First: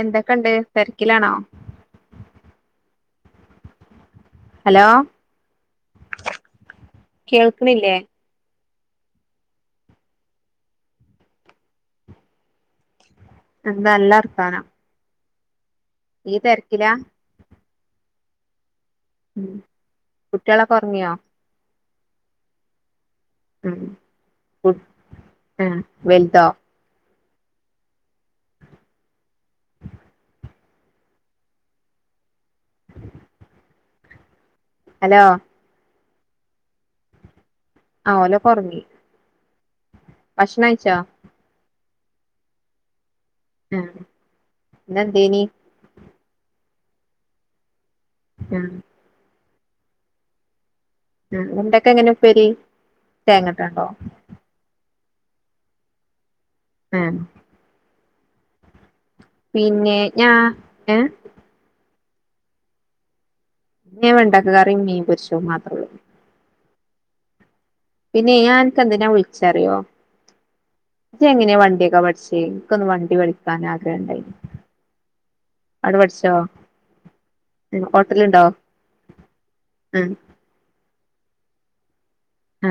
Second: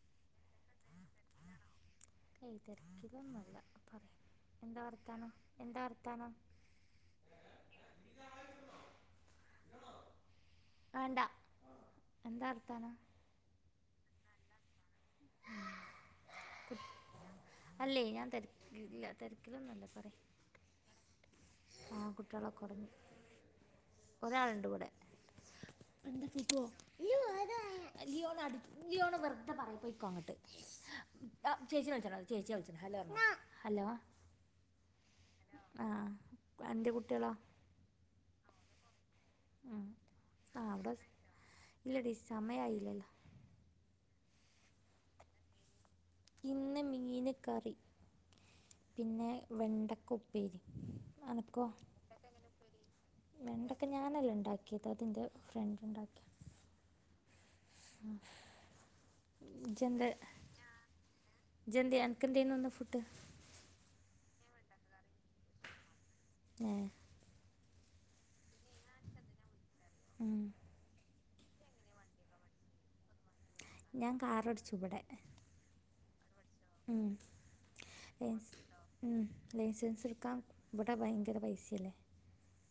എന്തക്കണ്ട്? തെരക്കിലാണോ? ഏയ് തേര്ക്കിലൊന്നല്ല. പറി എന്താ ഹലോ വർത്താനം. എന്താ വർത്താനം കേൾക്കണില്ലേ വേണ്ടാ.. എന്താ വർത്താനം എന്താ.. ല്ലർത്താനം ഇയ്യ് തെര്ക്കിലാ അല്ലെയ്‌ ഞാൻ തെര് മ്മ് കുട്ട്യാളൊക്കൊർങ്ങിയോ? ആഹ് കുട്ട്യാളൊക്കൊർങ്ങി ഉം ഉം വൽ വൽതോ. ലിയോണ അടി ലിയോണ് വെറുത പറ്യ, പ്പോയിക്കോ അങ്ങട്ട്, ആ ചേച്ചി നെ വിളിച്ചാ ന്നാല് ചേച്ചിനെ വിളിച്ച ഹലോ. ഹലോ. ആ ആഹ എന്റെ കുട്ടികളാ. ആ ഓലോക്കൊറങ്ങി. ആ. ഭക്ഷണഴിച്ചാ. ഇല്ലഡീ, സമയായില്ലല്ലോ. ഉം ന്നെന്തേനി. ഇന്ന് മീന് കറി ആഹ് പിന്നെ, വെണ്ടക്ക ഉപ്പേരിം ഉം വെണ്ടക്കെങ്ങനെ ഉപ്പേരി തേങ്ങട്ടാണ്ടോ?. അത്ൻ്റെ ഫ്രണ്ട്ണ്ടാക്ക്യ ആഹ. ആ പിന്നെ ഞാ ഏഹ. അൻക്കെന്തേന്നുന്ന് ഫുഡ്. ഇന്ന് വേണ്ടക്കകറിം മീൻ പൊരിച്ചൊംമാത്രേള്ളൂ. ഏ. പിന്നെയ്, ഞാഅൻക്കെന്തിനാ വിളിച്ചറിയോ. ഉം. ഇജ് എങ്ങനെയാ വണ്ടിയൊക്കെ പഠിച്ചേ, ഇൻക്കൊന്ന് വണ്ടി പഠി. ഞാൻ കാറോടിച്ചു ബടെ. അവട പഠിച്ചോ. ഹോട്ടലുണ്ടോ മ് ആഹ് ലൈസൻസ്ട്കാൻ വടെ ഭയങ്കര പൈ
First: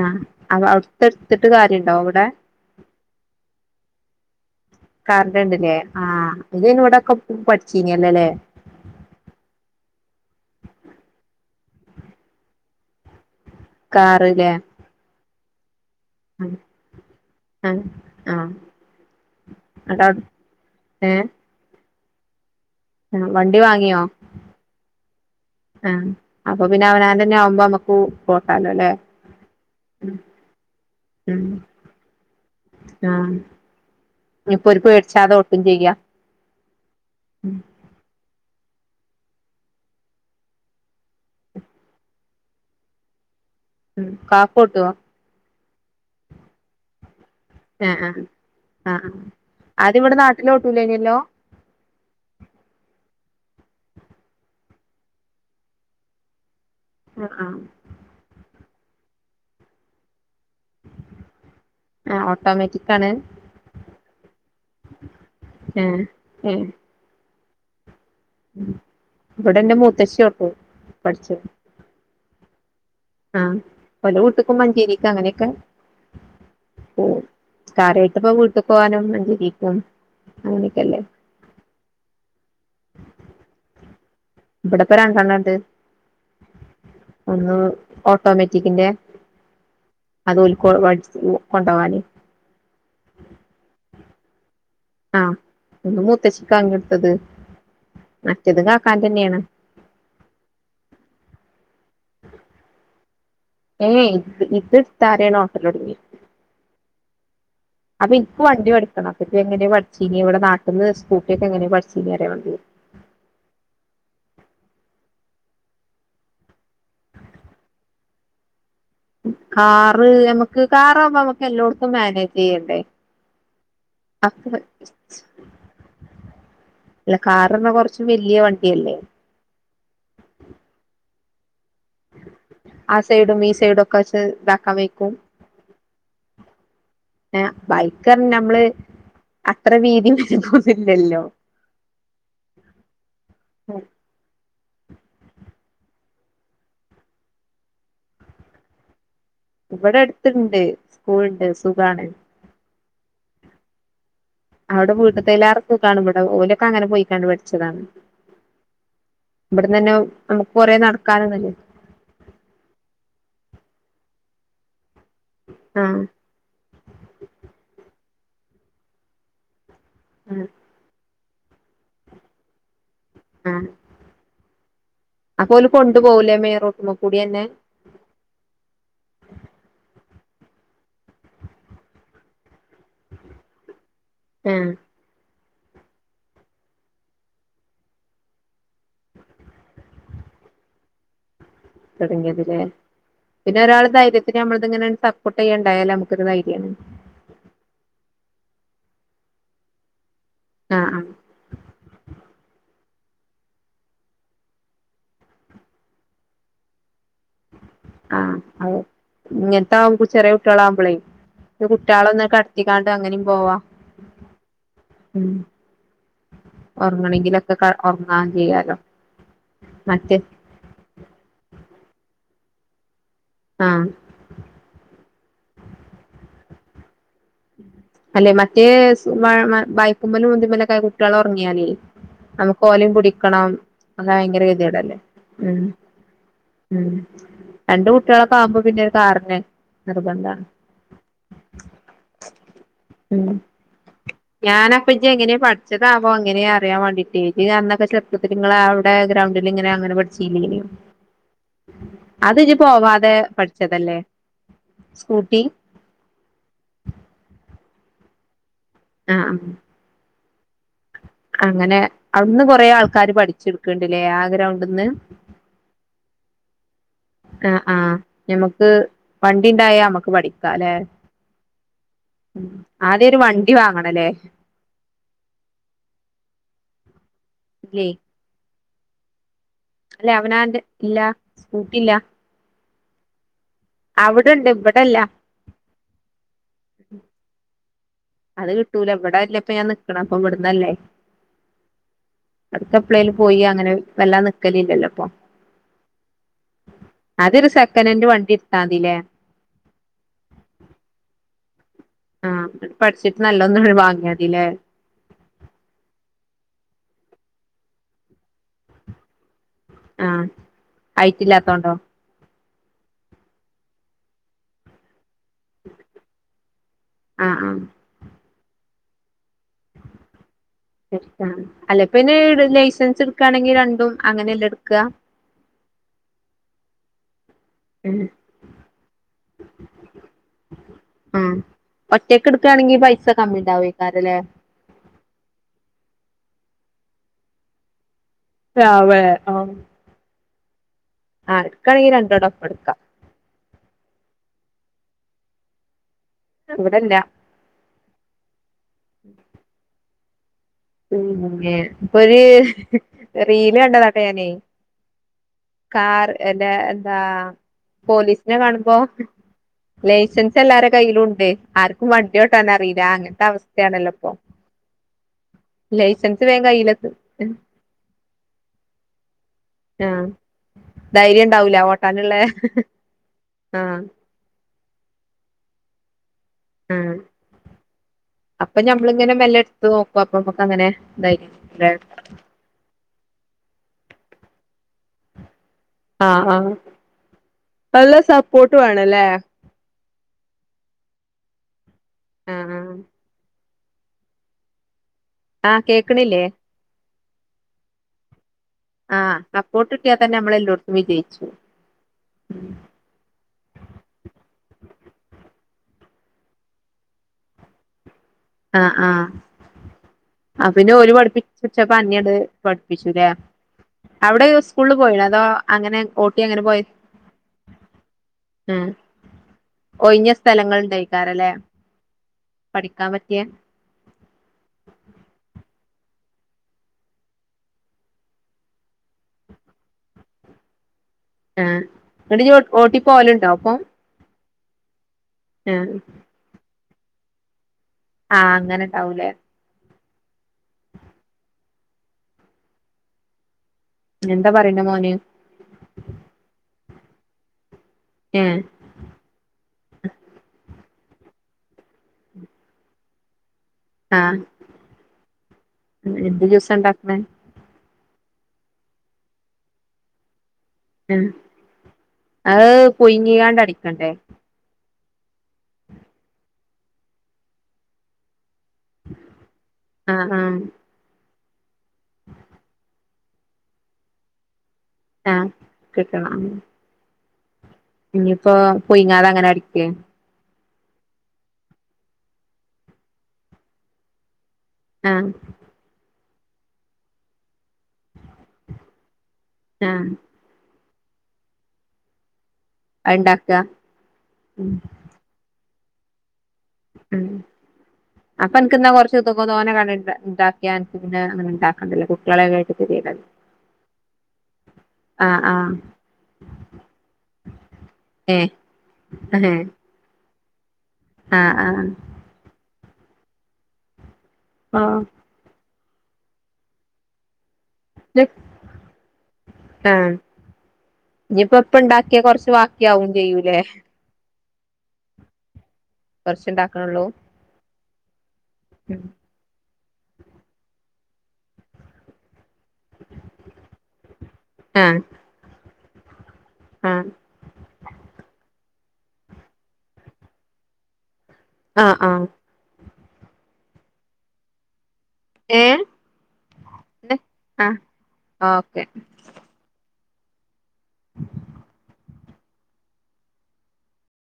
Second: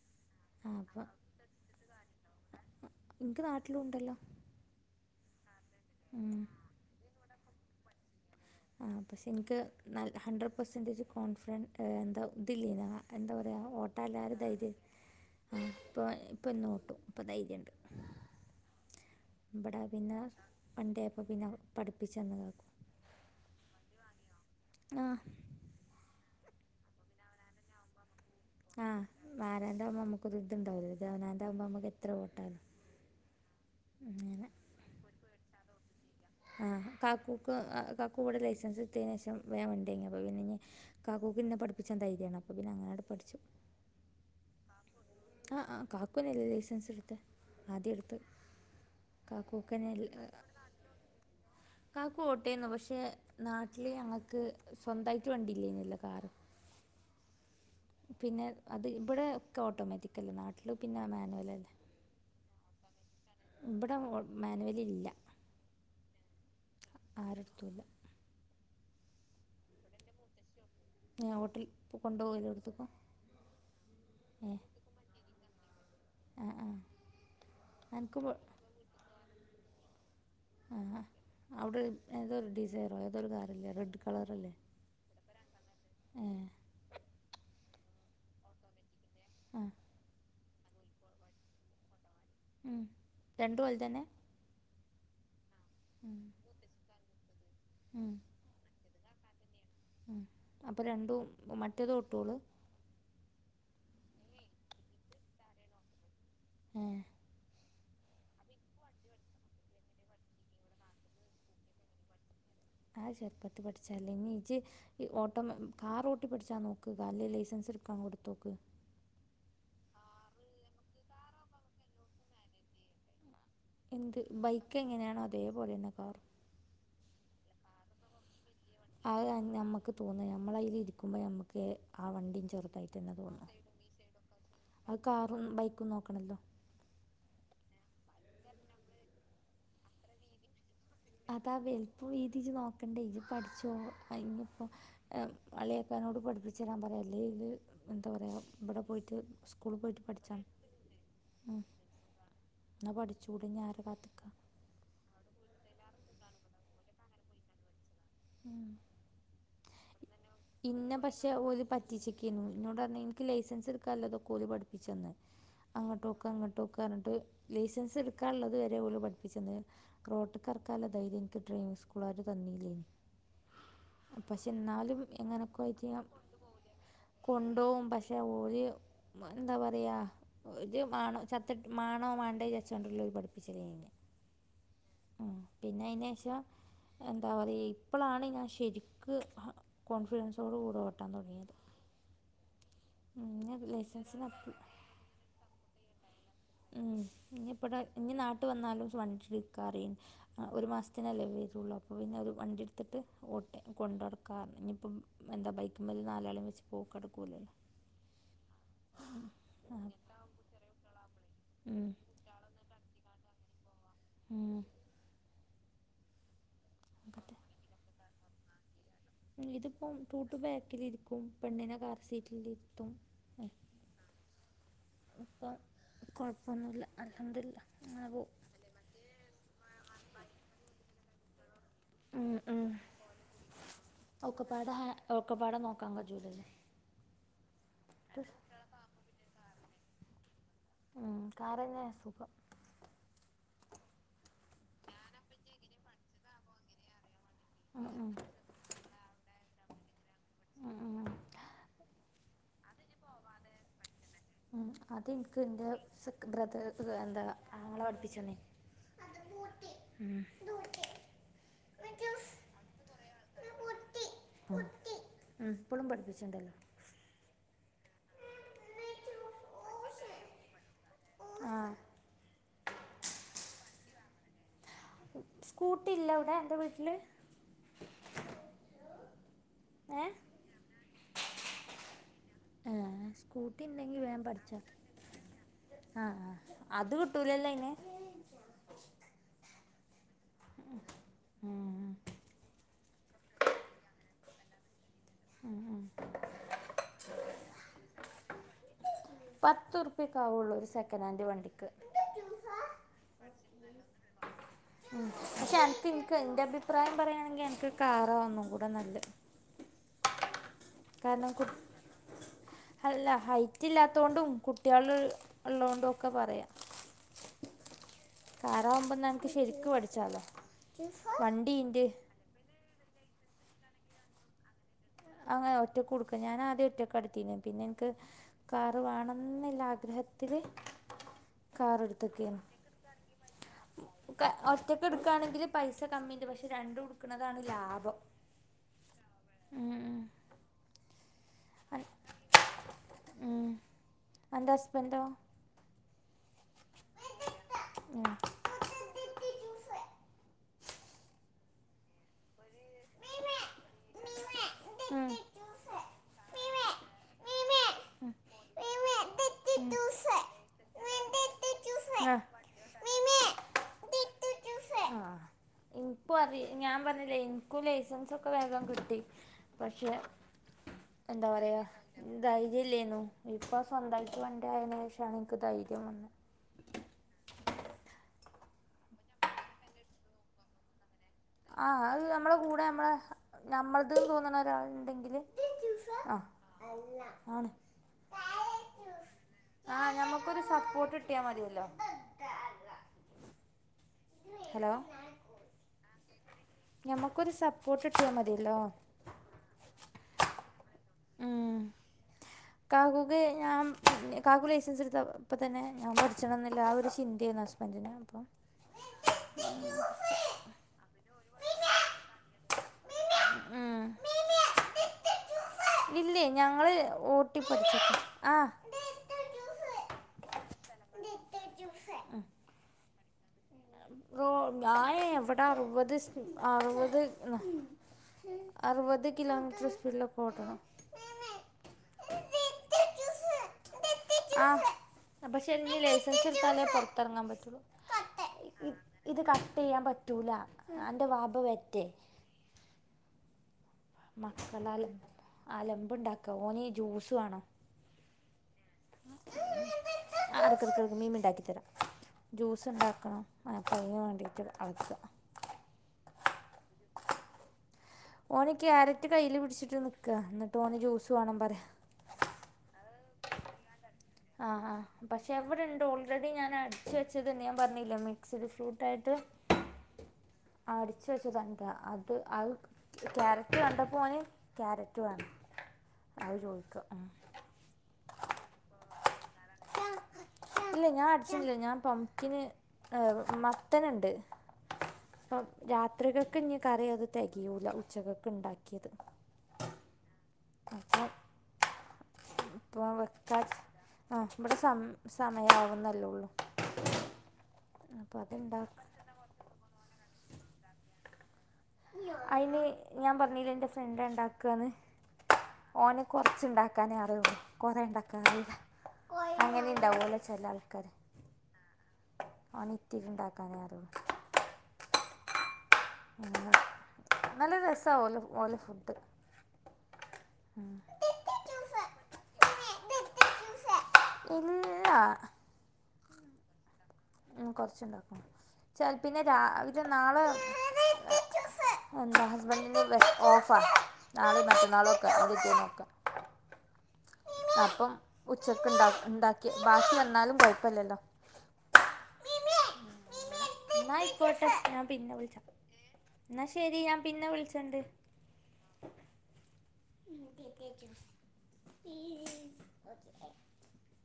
ആഹ അപ്പൊ ഔട്ത്തെട്ത്തിട്ട് കാര്യണ്ടോ വടെ. ഇൻക്ക് നാട്ടിലുണ്ടല്ലോ. കാറിന്റെണ്ട് ലെ, ആഹ്.. ഇജ് അയ്ന് ഇവിടൊക്കെ പഠിച്ചീനല്ലേ ലേ.. ആ പക്ഷെ ഇൻക്ക്, ഹൺഡ്രഡ് പെർസെന്റേജ് കോൺഫിഡൻറ് എന്താ ഇതില്ലേനോ എന്താ പറയാ ഓട്ടാല്ല ആ ഒരു കാറ്ല്ലേ ധൈര്യം. ഇപ്പോ ആഹ് ഇപ്പന്നോട്ടും ഇപ്പം ധൈര്യണ്ട്. ആഹ് ആഹ് ഇവിടാ പിന്നെ എന്നട്ട് വണ്ടിയായപ്പോ പിന്നെ പഠിപ്പിച്ചന്ന് കാക്കു ആ വണ്ടി വാങ്ങിയോ? ആഹ് ആഹ, അപ്പൊ പിന്നെ അവനാന്റന്നെ ആവുമ്പോ അമ്മക്കു. ആഹ് ആരാന്റാവുമ്പോ നമുക്ക് ഒര് ഇുതിണ്ടാവൂല ഇത് അവനാന്റെആകുമ്പോ നമുക്ക് എത്ര ഓട്ടാലോ. ആ ഇപ്പൊ ഒരു പേടിച്ചാതെ ഓട്ടും ചെയ്യാ. ആ കാക്കൂക്ക് ഉം കാക്കൂ കൂടെ ലൈസൻസ്. എടുത്തേനേഷം വേ വണ്ടിവാങ്ങി അപ്പൊ പിന്നെ ഞ്ഞി കാക്കൂക്ക്ന്നെ പഠപ്പിച്ചാൻ ധൈര്യാണ് അപ്പ പിന്നെ അങ്ങനട് പഠിച്ചു. ഉം കാക്കൊട്ടോ? ആഹ് ആഹ് കാക്കു അന്നെല്ലേ ലൈസെൻസ് എടുത്തെ ആദ്യ എടുത്ത്. ആ കാക്കൂക്കനെ ആദ്യവിടെ നാട്ടിലോട്ടുലേനല്ലോ? ക്കാകുഓട്ടേന്നു പക്ഷെ നാട്ടില് ഞങ്ങക്ക് സ്വന്തായിട്ട് വണ്ടില്ലേന്നല്ലോ കാറ്. ആ ആ പിന്നെ അത് ഇവിടെ ഒക്കെ ഓട്ടോമറ്റിക്കല്ലേ നാട്ടില് പിന്നെ മാനുവലല്ലേ. ഓട്ടൊമാറ്റിക്കാണ്. ഇവിടെ ഓ മാനുവൽ ഇല്ല ഏഹ് ഏഹ് ആരടുത്തൂല്ല. ഇവിടെ എന്റെ മുത്തശ്ശിയോട്ടു. ഞ വോട്ടിൽ കൊണ്ടുവോ എല്ലോട്ത്ക്കും. ആഹ് ഓന്റെ വീട്ടിക്കും മഞ്ചേരിക്ക് അങ്ങനെയൊക്കെ ആ ആ ഓ എനിക്ക് കാരായിട്ടപ്പോ പോ- വീട്ടു പോവാനും മഞ്ചേരിക്കും. അങ്ങനെയൊക്കെല്ലേ ആഹ് അവിടെ ഏതൊരു ഡിസൈ ഇവിടെപ്പോ രണ്ടെണ്ണണ്ട് ഏ ആ ഉം ഓട്ടോമിറ്റിക്കിന്റെ. ആഹ് അതോൽക് [unintelligible] കൊണ്ടൊവാന് ഉം രണ്ടും ഓൽതന്നെ ആഹ് ഒന്ന് മൂത്തച്ഛിക്ക അങ്ങെടുത്തത്. മറ്റത് കാക്കാന്റെന്നെയാണ്. അപ്പൊ രണ്ടും മറ്റേതോട്ടോള്? ഏയ് ഇത് ഇത്തടെയാണ് ഓട്ടലൊട്ങ്ങ്യെ ഏ അപ്പൊ എനിക്കും വണ്ടി പടിക്കണം. അപ്പ എങ്ങനെയ പടിച്ചീനി. ഇവിടെ നാട്ടിന്ന് സ്കൂട്ടിയൊക്കെ എങ്ങനെയാ പഠിച്ചീനീ പറയാ വണ്ടി ആഹ് ചെറുപ്പത്തി പഠിച്ചല്ലേ ഇനി ഇജ്ജ് ഈ ഓട്ടം കാർ ഓട്ടി പഠിച്ചാ നോക്ക്. കാറിലെ ലൈസൻസ് എടുക്കാൻ കൊടുത്തോക്ക്. കാറ് നമ്മക്ക് കാറാവുമ്പോ നമ്മുക്ക് എല്ലോടത്തും മാനേജ് ചെയ്യണ്ടേ? എന്ത് അപ്പൊ ബൈക്ക് എങ്ങനെയാണോ അതേപോലെന്നെ കാറ്. അല്ല കാറെന്നാ കൊറച്ച് വല്യ വണ് അത് നമ്മക്ക് തോന്ന ഞമ്മളയിൽ ഇരിക്കുമ്പോ നമ്മക്ക് ഒക്കെ ആ വണ്ടി ആ ചെറുതായിട്ടന്നെ സൈഡും തോന്ന ഈ സൈഡും ഒക്കെ വെച്ച് ഇതാക്കാൻ അത് കാറും ബൈക്കും നോക്കണല്ലോ. ആ ബൈക്കർഞ്ഞ നമ്മള് അത്ര വീതി വലിപ്പം ഒന്നു അതാ വെലിപ്പം വീതി ജ് നോക്കണ്ടേ ഇജ് പഠിച്ചോ അയ്നിപ്പം അളിയാക്കാനോട് പഠിപ്പിച്ചെരാൻ പറയ് അല്ലെങ്കിൽ എന്താ പറയ ഇവിടെ പോയിട്ട് സ്കൂളിൽ ഇവിടെ പോയിട്ട് അടുത്തുണ്ട് പഠിച്ചാൽ സ്കൂൾ ഇണ്ട് സുഖാണ്. ഇജ്ജൂടെ പിന്നെ ആരെ കാത്ക്കാ അവിടെ വീട്ടത്തെലെറെ സുഗാണ് ഇവടെ ഓലൊക്കെ അങ്ങനെ പോയിക്കാണ്ട് പഠിച്ചതാണ്. ഇവിടന്നന്നെ ഇന്നെ പക്ഷെ ഓല് പറ്റിച്ച്ക്കേനു ഇന്നോട് പറഞ്ഞ് എനിക്ക് ലൈസൻസ് എടുക്കാല്ലൊതൊക്കെ ഓല് പഠിപ്പിച്ചന്ന്. ആഹ് അങ്ങട്ടോക്ക് ഇങ്ങട്ടോക്ക് പർഞ്ഞ്ട്ട് ലൈസൻസ് എടുക്കാനുള്ളത് വരെ ഓല് പഠിപ്പിച്ചെന്ന് ആഹ് റോട്ടിക്കെറക്കാൻല്ലെ ധൈര്യം എനിക്ക് ഡ്രൈവിംഗ് സ്കൂളാര് തന്നില്ലേന്ന്. ആഹ് പക്ഷെ എന്നാലും അപ്പൊ എങ്ങനൊക്കോ ഓല് ആയിട്ട് കൊണ്ടു ഞാം പോകൂലേ കൊണ്ട് മെയിൻ പോവൂലെ? റോട്ടുമ്മ കൂടി തന്നെ കൊണ്ടോകും പക്ഷെ ഓര് എന്താ പറയാ ഇത് മാണോ ചത്തട്ട് മാണോ മാണ്ടേ വിചാരിച്ചോണ്ടുള്ളൊര് പഠിപ്പിച്ചലേന്. ആഹ് ഉം പിന്നെ അയ്നേഷം എന്താ പറയ ഇപ്പളാണ് ഞാൻ ശരിക്ക് കോൺഫിഡൻസോട് കൂടെ ഓട്ടാൻ തുടങ്ങിയത്. തുടങ്ങിയത് ല്ലേ ഉം, ഞാൻ പിന്നെ ഒരാള് ലൈസൻസിന് ധൈര്യത്തിന് നമ്മളത്ങ്ങനെ സപ്പോർട്ട് ചെയ്യണ്ടായാലമ്മ ഉം ഇനി ഇപ്പടെ ഇനി നാട്ട് വന്നാലും വണ്ടിട്ക്കാറി ആ ഒരു ആഹ് ആഹ് മാസത്തിനല്ലേ വരൊള്ളൂ അപ്പൊ പിന്നെ ഒരു വണ്ടിട് ത്തിട്ട് ഓട്ടെ കൊണ്ട് ടക്കാ ഇനിയിപ്പം എന്താ ബൈക്ക്മ്മലിൽ നാലാളും വച്ച് പോക്കടക്കൂല്ലല്ലോ ആഹ് അത് ആ. ഇങ്ങനത്താവുമ്പ ചെറിയ കുട്ട്യേലാവുമ്പളെ ഒരു ഉം. കുട്ടികളെ ഒന്ന് കടത്തിക്കാണ്ട് അങ്ങനേം പോവാ. ഉം ഒറങ്ങണമെങ്കിലൊക്കെ ഒറങ്ങാൻ ചെയ്യാലോ ഇതിപ്പോം മറ്റേ ടൂ ടു ബാക്കിലിരിക്കും പെണ്ണിനെ കാർ സീറ്റിലിരുത്തും ആഹ് വന്നില്ല അല്ലെ മറ്റേ [inaudible] വായിക്കുമ്പലും തുമ്മലൊക്കെ കുട്ടികൾ ഒറങ്ങിയാലേ നമുക്ക് പോവും ഓലയും പുടിക്കണം അത് ഭയങ്കര ഒക്കെപ്പാടെ കതിടല്ലേ ഹാ- ഉം ഒക്കെപ്പാടെ നോക്കാൻ കഴിയൂലല്ലേ ഉം രണ്ട് കുട്ടികളൊക്കെ ആവുമ്പോ പിന്നെ ഒരു കാറിന് നിർബന്ധാണ് കാർ തന്നെ സുഖം ഉം ഞാന അപ്പ ഇജ്ജ് എങ്ങനെയെ പഠിച്ചതാ വോ എങ്ങനെ അറിയാൻ വേണ്ടിട്ടേ ഈ അന്നൊക്കെ ഉം, ഉം, ചെുപ്പത്തില്ഇങ്ങളെ അവടെ ഗ്രൗ ഇങ്ങനെ അങ്ങനെ പഠിചീല്ലേനോ ഉം, ഉം. അത് ഇജ്ജ് പോവാതെ പഠിച്ചതല്ലേ ഉം അത് എനിക്ക് സ്കൂട്ടി എന്റെ ബ്രതർ എന്താ ആങ്ങളെ പഠിപ്പിച്ചന്നെ ആ ആ അങ്ങനെ അവിടുന്ന് കൊറെേ ആൾക്കാാര് പഠിച്ചെടുക്ക്ണ്ട്ല്ലേ ആ ഗ്രൗണ്ടന്ന് ഇപ്പളും പഠപ്പിച്ചിുണ്ടല്ലോ ആ ആ ഞമ്മുക്ക് വണ്ടിണ്ടായാ നമ്മക്ക് പഠിക്കാല്ലേ ആ ആദ്യ ഒരു വണ്ടി വാങ്ങണല്ലേ സ്കൂട്ടി ഇല്ല അവിടെ അന്റെ വീട്ടില്. ഇല്ലയ് ഏ അല്ലെ അവനാന്റെ ഇല്ല സ്കൂട്ടി ഇല്ല ആ കൂട്ടി ഉണ്ടെങ്കി വേൻ അവിടെണ്ട് പഠിച്ച ഇവിടെല്ല ആഅ അത് കിട്ടൂലല്ലോ അയിൻ അത് കിട്ടൂല ഇബട ല്ലപ്പ ഞാൻ നിക്കണേ അപ്പൊ ഇവിടുന്നല്ലേ എടക്കപ്പളേൽ പോയി അങ്ങനെ വെല്ലാതെ ന ലല്ലല്ലോപ്പൊ ആദ്യരു സെക്കനൻഡ് വണ്ടി ഇട്ത്താതില്ലേ പത്ത് ഉറുപ്പ്യക്ക ആവൊള്ളൂ ഒരു സെക്കനൻ്ഡ് വണ്ടിക്ക് ആന്നട്ട് പഠിച്ചിട്ട് നല്ലൊന്ന് വാങ്ങ്യതില്ലേ ഉം പക്ഷെ അനക്ക് ഇനിക്ക് എന്റെ അഭിപ്രായം പറയയാണെങ്കിൽ അനക്ക് കാറാ ഒന്നും കൂടെ നല്ല ആ ഹൈറ്റ് ഇല്ലാത്തോണ്ടോ അല്ല ഹൈറ്റ് ഇല്ലാത്ത കൊണ്ടും കുട്ടികള ഉള്ളൊണ്ടും ഒക്കെ പറയാം ആ ആ കറാവുമ്പ ന്നനക്ക് ശെരിക്കും പഠിച്ചാലോ വണ്ടീണ്ട് ക്കണെങ്കിൽ രണ്ടും അങ്ങനെ എല്ലെ ഇട്ക്ക ആ ഒറ്റക്കുംഇടക്ക ഞാൻ ആദ്യം ഒറ്റക്ക ഇടുത്തീന് പിന്നെ എനിക്ക് ഉം കാറ് വേണംന്നില്ല ആഗ്രഹത്തില് ഒറ്റക്ക് എടുക്കുകയാണെങ്കിൽ പൈസ കമ്മി ഉണ്ടാവേക്കാരല്ലേ ഒറ്റക്ക് ഇടുക്കുകയാണെങ്കിൽ പൈസ കമ്മി പക്ഷെ രണ്ടു ഇട്ക്ക്ണതാണ് ലാഭം രാവെ ആ ഉം ആ ഉം ഇട്ക്കാണെങ്കി രണ്ടോണ്ട് ഒപ്പം ഇട്ക്ക അന്റെ ഹസ്ബൻ്റോ ഇവിടെല്ലാ ഉം ഉ ഇപ്പൊ ഒരു റീൽ കണ്ടതാട്ടൊ ഞാനേ ആ. കാർ എല്ല എന്താ പോലീസിനെ കാണുമ്പോ ലൈസൻസ് എല്ലരുടെ കയ്യിലുംണ്ട് ആർക്കും വണ്ടിയോട്ടാനറിയില്ല അങ്ങനത്തെ അവസ്ഥയാണല്ലോ ഇപ്പൊ ആ ഇനിക്കും ലൈസൻസ് അതെ വേഗം ഞാൻ കയ്യിലെത്തും പറഞ്ഞില്ലേ എനിക്കും ലൈസൻസ് ഒക്കെ വേഗം കിട്ടി പക്ഷെ ആഹ് ധൈര്യം എന്താ ഉണ്ടാവൂല പറയാ ഓട്ടാനുള്ള ധൈര്യം ഇല്ലേന്നു ഇപ്പൊ ആഹ് സ്വന്തമായിട്ട് വണ്ടിയ പ്പ ളാ ന്ക്ക് ധൈര്യം വന്നത് ആ അപ്പൊ നഞമ്മളിങ്ങനെ മെല്ലെ എടുത്ത് നോക്കും അപ്പൊ നമ്മുക്ക് അങ്ങനെ ഇതായി ല്ലേ ആഹ് അത് നമ്മളെ കൂടെ നമ്മളെ നഞമ്മളത് തോന്നണ ഒരാൾ ആഹ് ആഹ് ആണ് നല്ല സപ്പോർട്ട് വേണല്ലേ ആഹ് ഞമ്മക്കൊരു സപ്പോർട്ട് കിട്ടിയാൽ മതിയല്ലോ ആഹ് ആഹ് ഹലോ ആഹ് കേക്കണില്ലേ ഞമ്മക്കൊരു സപ്പോർട്ട് കിട്ട്യാ മതി ആഹ് സപ്പോകിട്ട് കിട്ടിയാൽ തന്നെ നമ്മള് എല്ലോടത്തും വിജയിച്ചു ഉം കാക്കുകെ ഞാൻ കാക്കുേലെയ് സൻസെടുത്ത അപ്പം തന്നെ ഞാൻ പട്ച്ചണംന്നില്ല ആ ഒരു ചിന്തയാരുന്നു ഹസ്ബൻഡിനന് ആഹ് ആഹ് ആ പിന്നെ ഓല് പഠിപ്പി ച്ചപ്പ അന്ട് പഠിപ്പിച്ചുലേ ഉം അവിടെ സ്കൂളിൽ പോയിന്നോ അതോ അങ്ങനെ ഓട്ടി ഇല്ലേ അങ്ങനെ പോയി ഞങ്ങള് ഓട്ടി പഠിച്ചക്ക ഉം ആഹ് ഒയിഞ്ഞ സ്ഥല ലങ്ങള് ഉണ്ടായിക്കാറല്ലേ പഠിക്കാൻ പറ്റിയ റോ ഞായ എവിടെ അറുപത് ആറുപത് അറുപത് കിലോമീറ്റർ സ്പീഡില പോന്നത് ആഹ് എന്നിട്ട് ഇയ്യ് ഓട്ടി പോവലുണ്ടോ അപ്പൊ ആഹ് പക്ഷെ ആഹ് ഇീ ലൈസൻസ് എടുത്താലേ പൊറത്തിറങ്ങാൻ പറ്റുള്ളൂ ആഹ് അങ്ങനെ ഇ ഉണ്ടാവൂലേ ഇത് കട്ട് ചെയ്യാൻ പറ്റൂല അന്റെ വാപ്പ വർറ്റേ എന്താ പറയണേ മക്കൾ അല മോന് അലമ്പ് ഇണ്ടാക്ക ഓന് ജ്യൂസ് വേണോ ഏ ക മീൻ ഉണ്ടാക്കി തരാം ജ്യൂസ്ണ്ടാക്കണം പ്പ അയ്ന് ആഹ് വേണ്ടിയിട്ട് അടുക്കുക ത്തണ്ടാക്കന്നത് ഓന് ക്യാരറ്റ് കൈയില് പിടിച്ചിട്ട് നിക്ക എന്നിട്ട് ഓന് ജ്യൂസ് വേണം പറയാ പൊയിങ്ങീങ്ങാണ്ട് അടിക്കണ്ടേ ആഹ് ആ പക്ഷെ എവിടെണ്ട് ഓൾറെഡി ഞാൻ അടിച്ചു വെച്ചത് ഞാൻ പറഞ്ഞില്ല മീ മിക്സഡ് ഫ്രൂട്ട് ആായിട്ട് ആഹ് ആഹ് അടിച്ച് വെച്ചത അത് അത് ക്യാരറ്റ് കണ്ടപ്പോൾന് ക്യാരറ്റ് ആഹ് വേണം കിട്ടണം അത് ചോദിക്കുക ഇനിയിപ്പോ പൊയിങ്ങാതെ അങ്ങനെ അടിക്ക് ഇല്ല ഞാൻ അടിച്ചിട്ടട്ടില്ല ഞാൻ പംക്കിന് ഏർ മത്തനുണ്ട് ആഹ് അപ്പം രാത്രികൾക്ക് ഇനി കറിയ അത് തികയൂല ഉച്ചകൾക്ക് ഉണ്ടാക്കിയത് ആഹ് [unintelligible] ഇപ്പോൾ അത്ണ്ടാക്ക വയ്ക്കാ ആ ഉം ഇവിടെ സമ സമയമാവുന്നല്ലേ ഉള്ളൂ ഉം അപ്പോൾ അപ്പൊ അനക്ക്ന്താ അതുണ്ടാക്കും കൊറച്ച് തോനെ ക ഇണ്ടാക്കിയ എന പിന്നെ അങ്ങനെണ്ടാക്ക അയിന് ഞാൻ പറഞ്ഞീലെ എൻ്റെ ഫ്രണ്ട് ഉണ്ടാക്കന്ന് ആഹ് ആഹ് ഓനെ കൊറച്ചുണ്ടാക്കാനേ അറിയൊള്ളൂ കൊറേ ഉണ്ടാക്കാൻ ഏഹ് അറില്ല ഏഹ് അങ്ങനെണ്ടാവല്ലോ ആഹ് ആഹ് ഉണ്ടാക്കാന അറും ആഹ് ഉം നല്ല രസ ഓലെ ഓലെ ഫുഡ് ആഹ ഇനിയിപ്പ ഇപ്പ ഇണ്ടാക്കിയാ കൊറച്ച് വാാക്കിയാവും ചെയ്യൂലേ ഇല്ല കുറച്ചുണ്ടാക്കണള്ളൂ ഉ കൊറച്ചുണ്ടാക്കും ച പിന്നെ രാവ നാളെ ന ഹസ്ബെന്റി ന് ഓഫനാളെ മറ്റ നാളൊക്ക അടുത്തേ ക്ക ആഹ അപ്പം ഉച്ചക്ക്ഉണ്ടാക്കി ബാക്കി വന്നാലും കുഴപ്പല്ലല്ലോ ആഹ് ആഹ നആയിക്കോട്ടെ പിന്നെ വിളിച്ച ഏഹ് എന്നാ ശെരി ഞാൻ പിന്നെ ആഹ് വിളിച്ചണ്ട് ഓക്കെ [inaudible] [inaudible]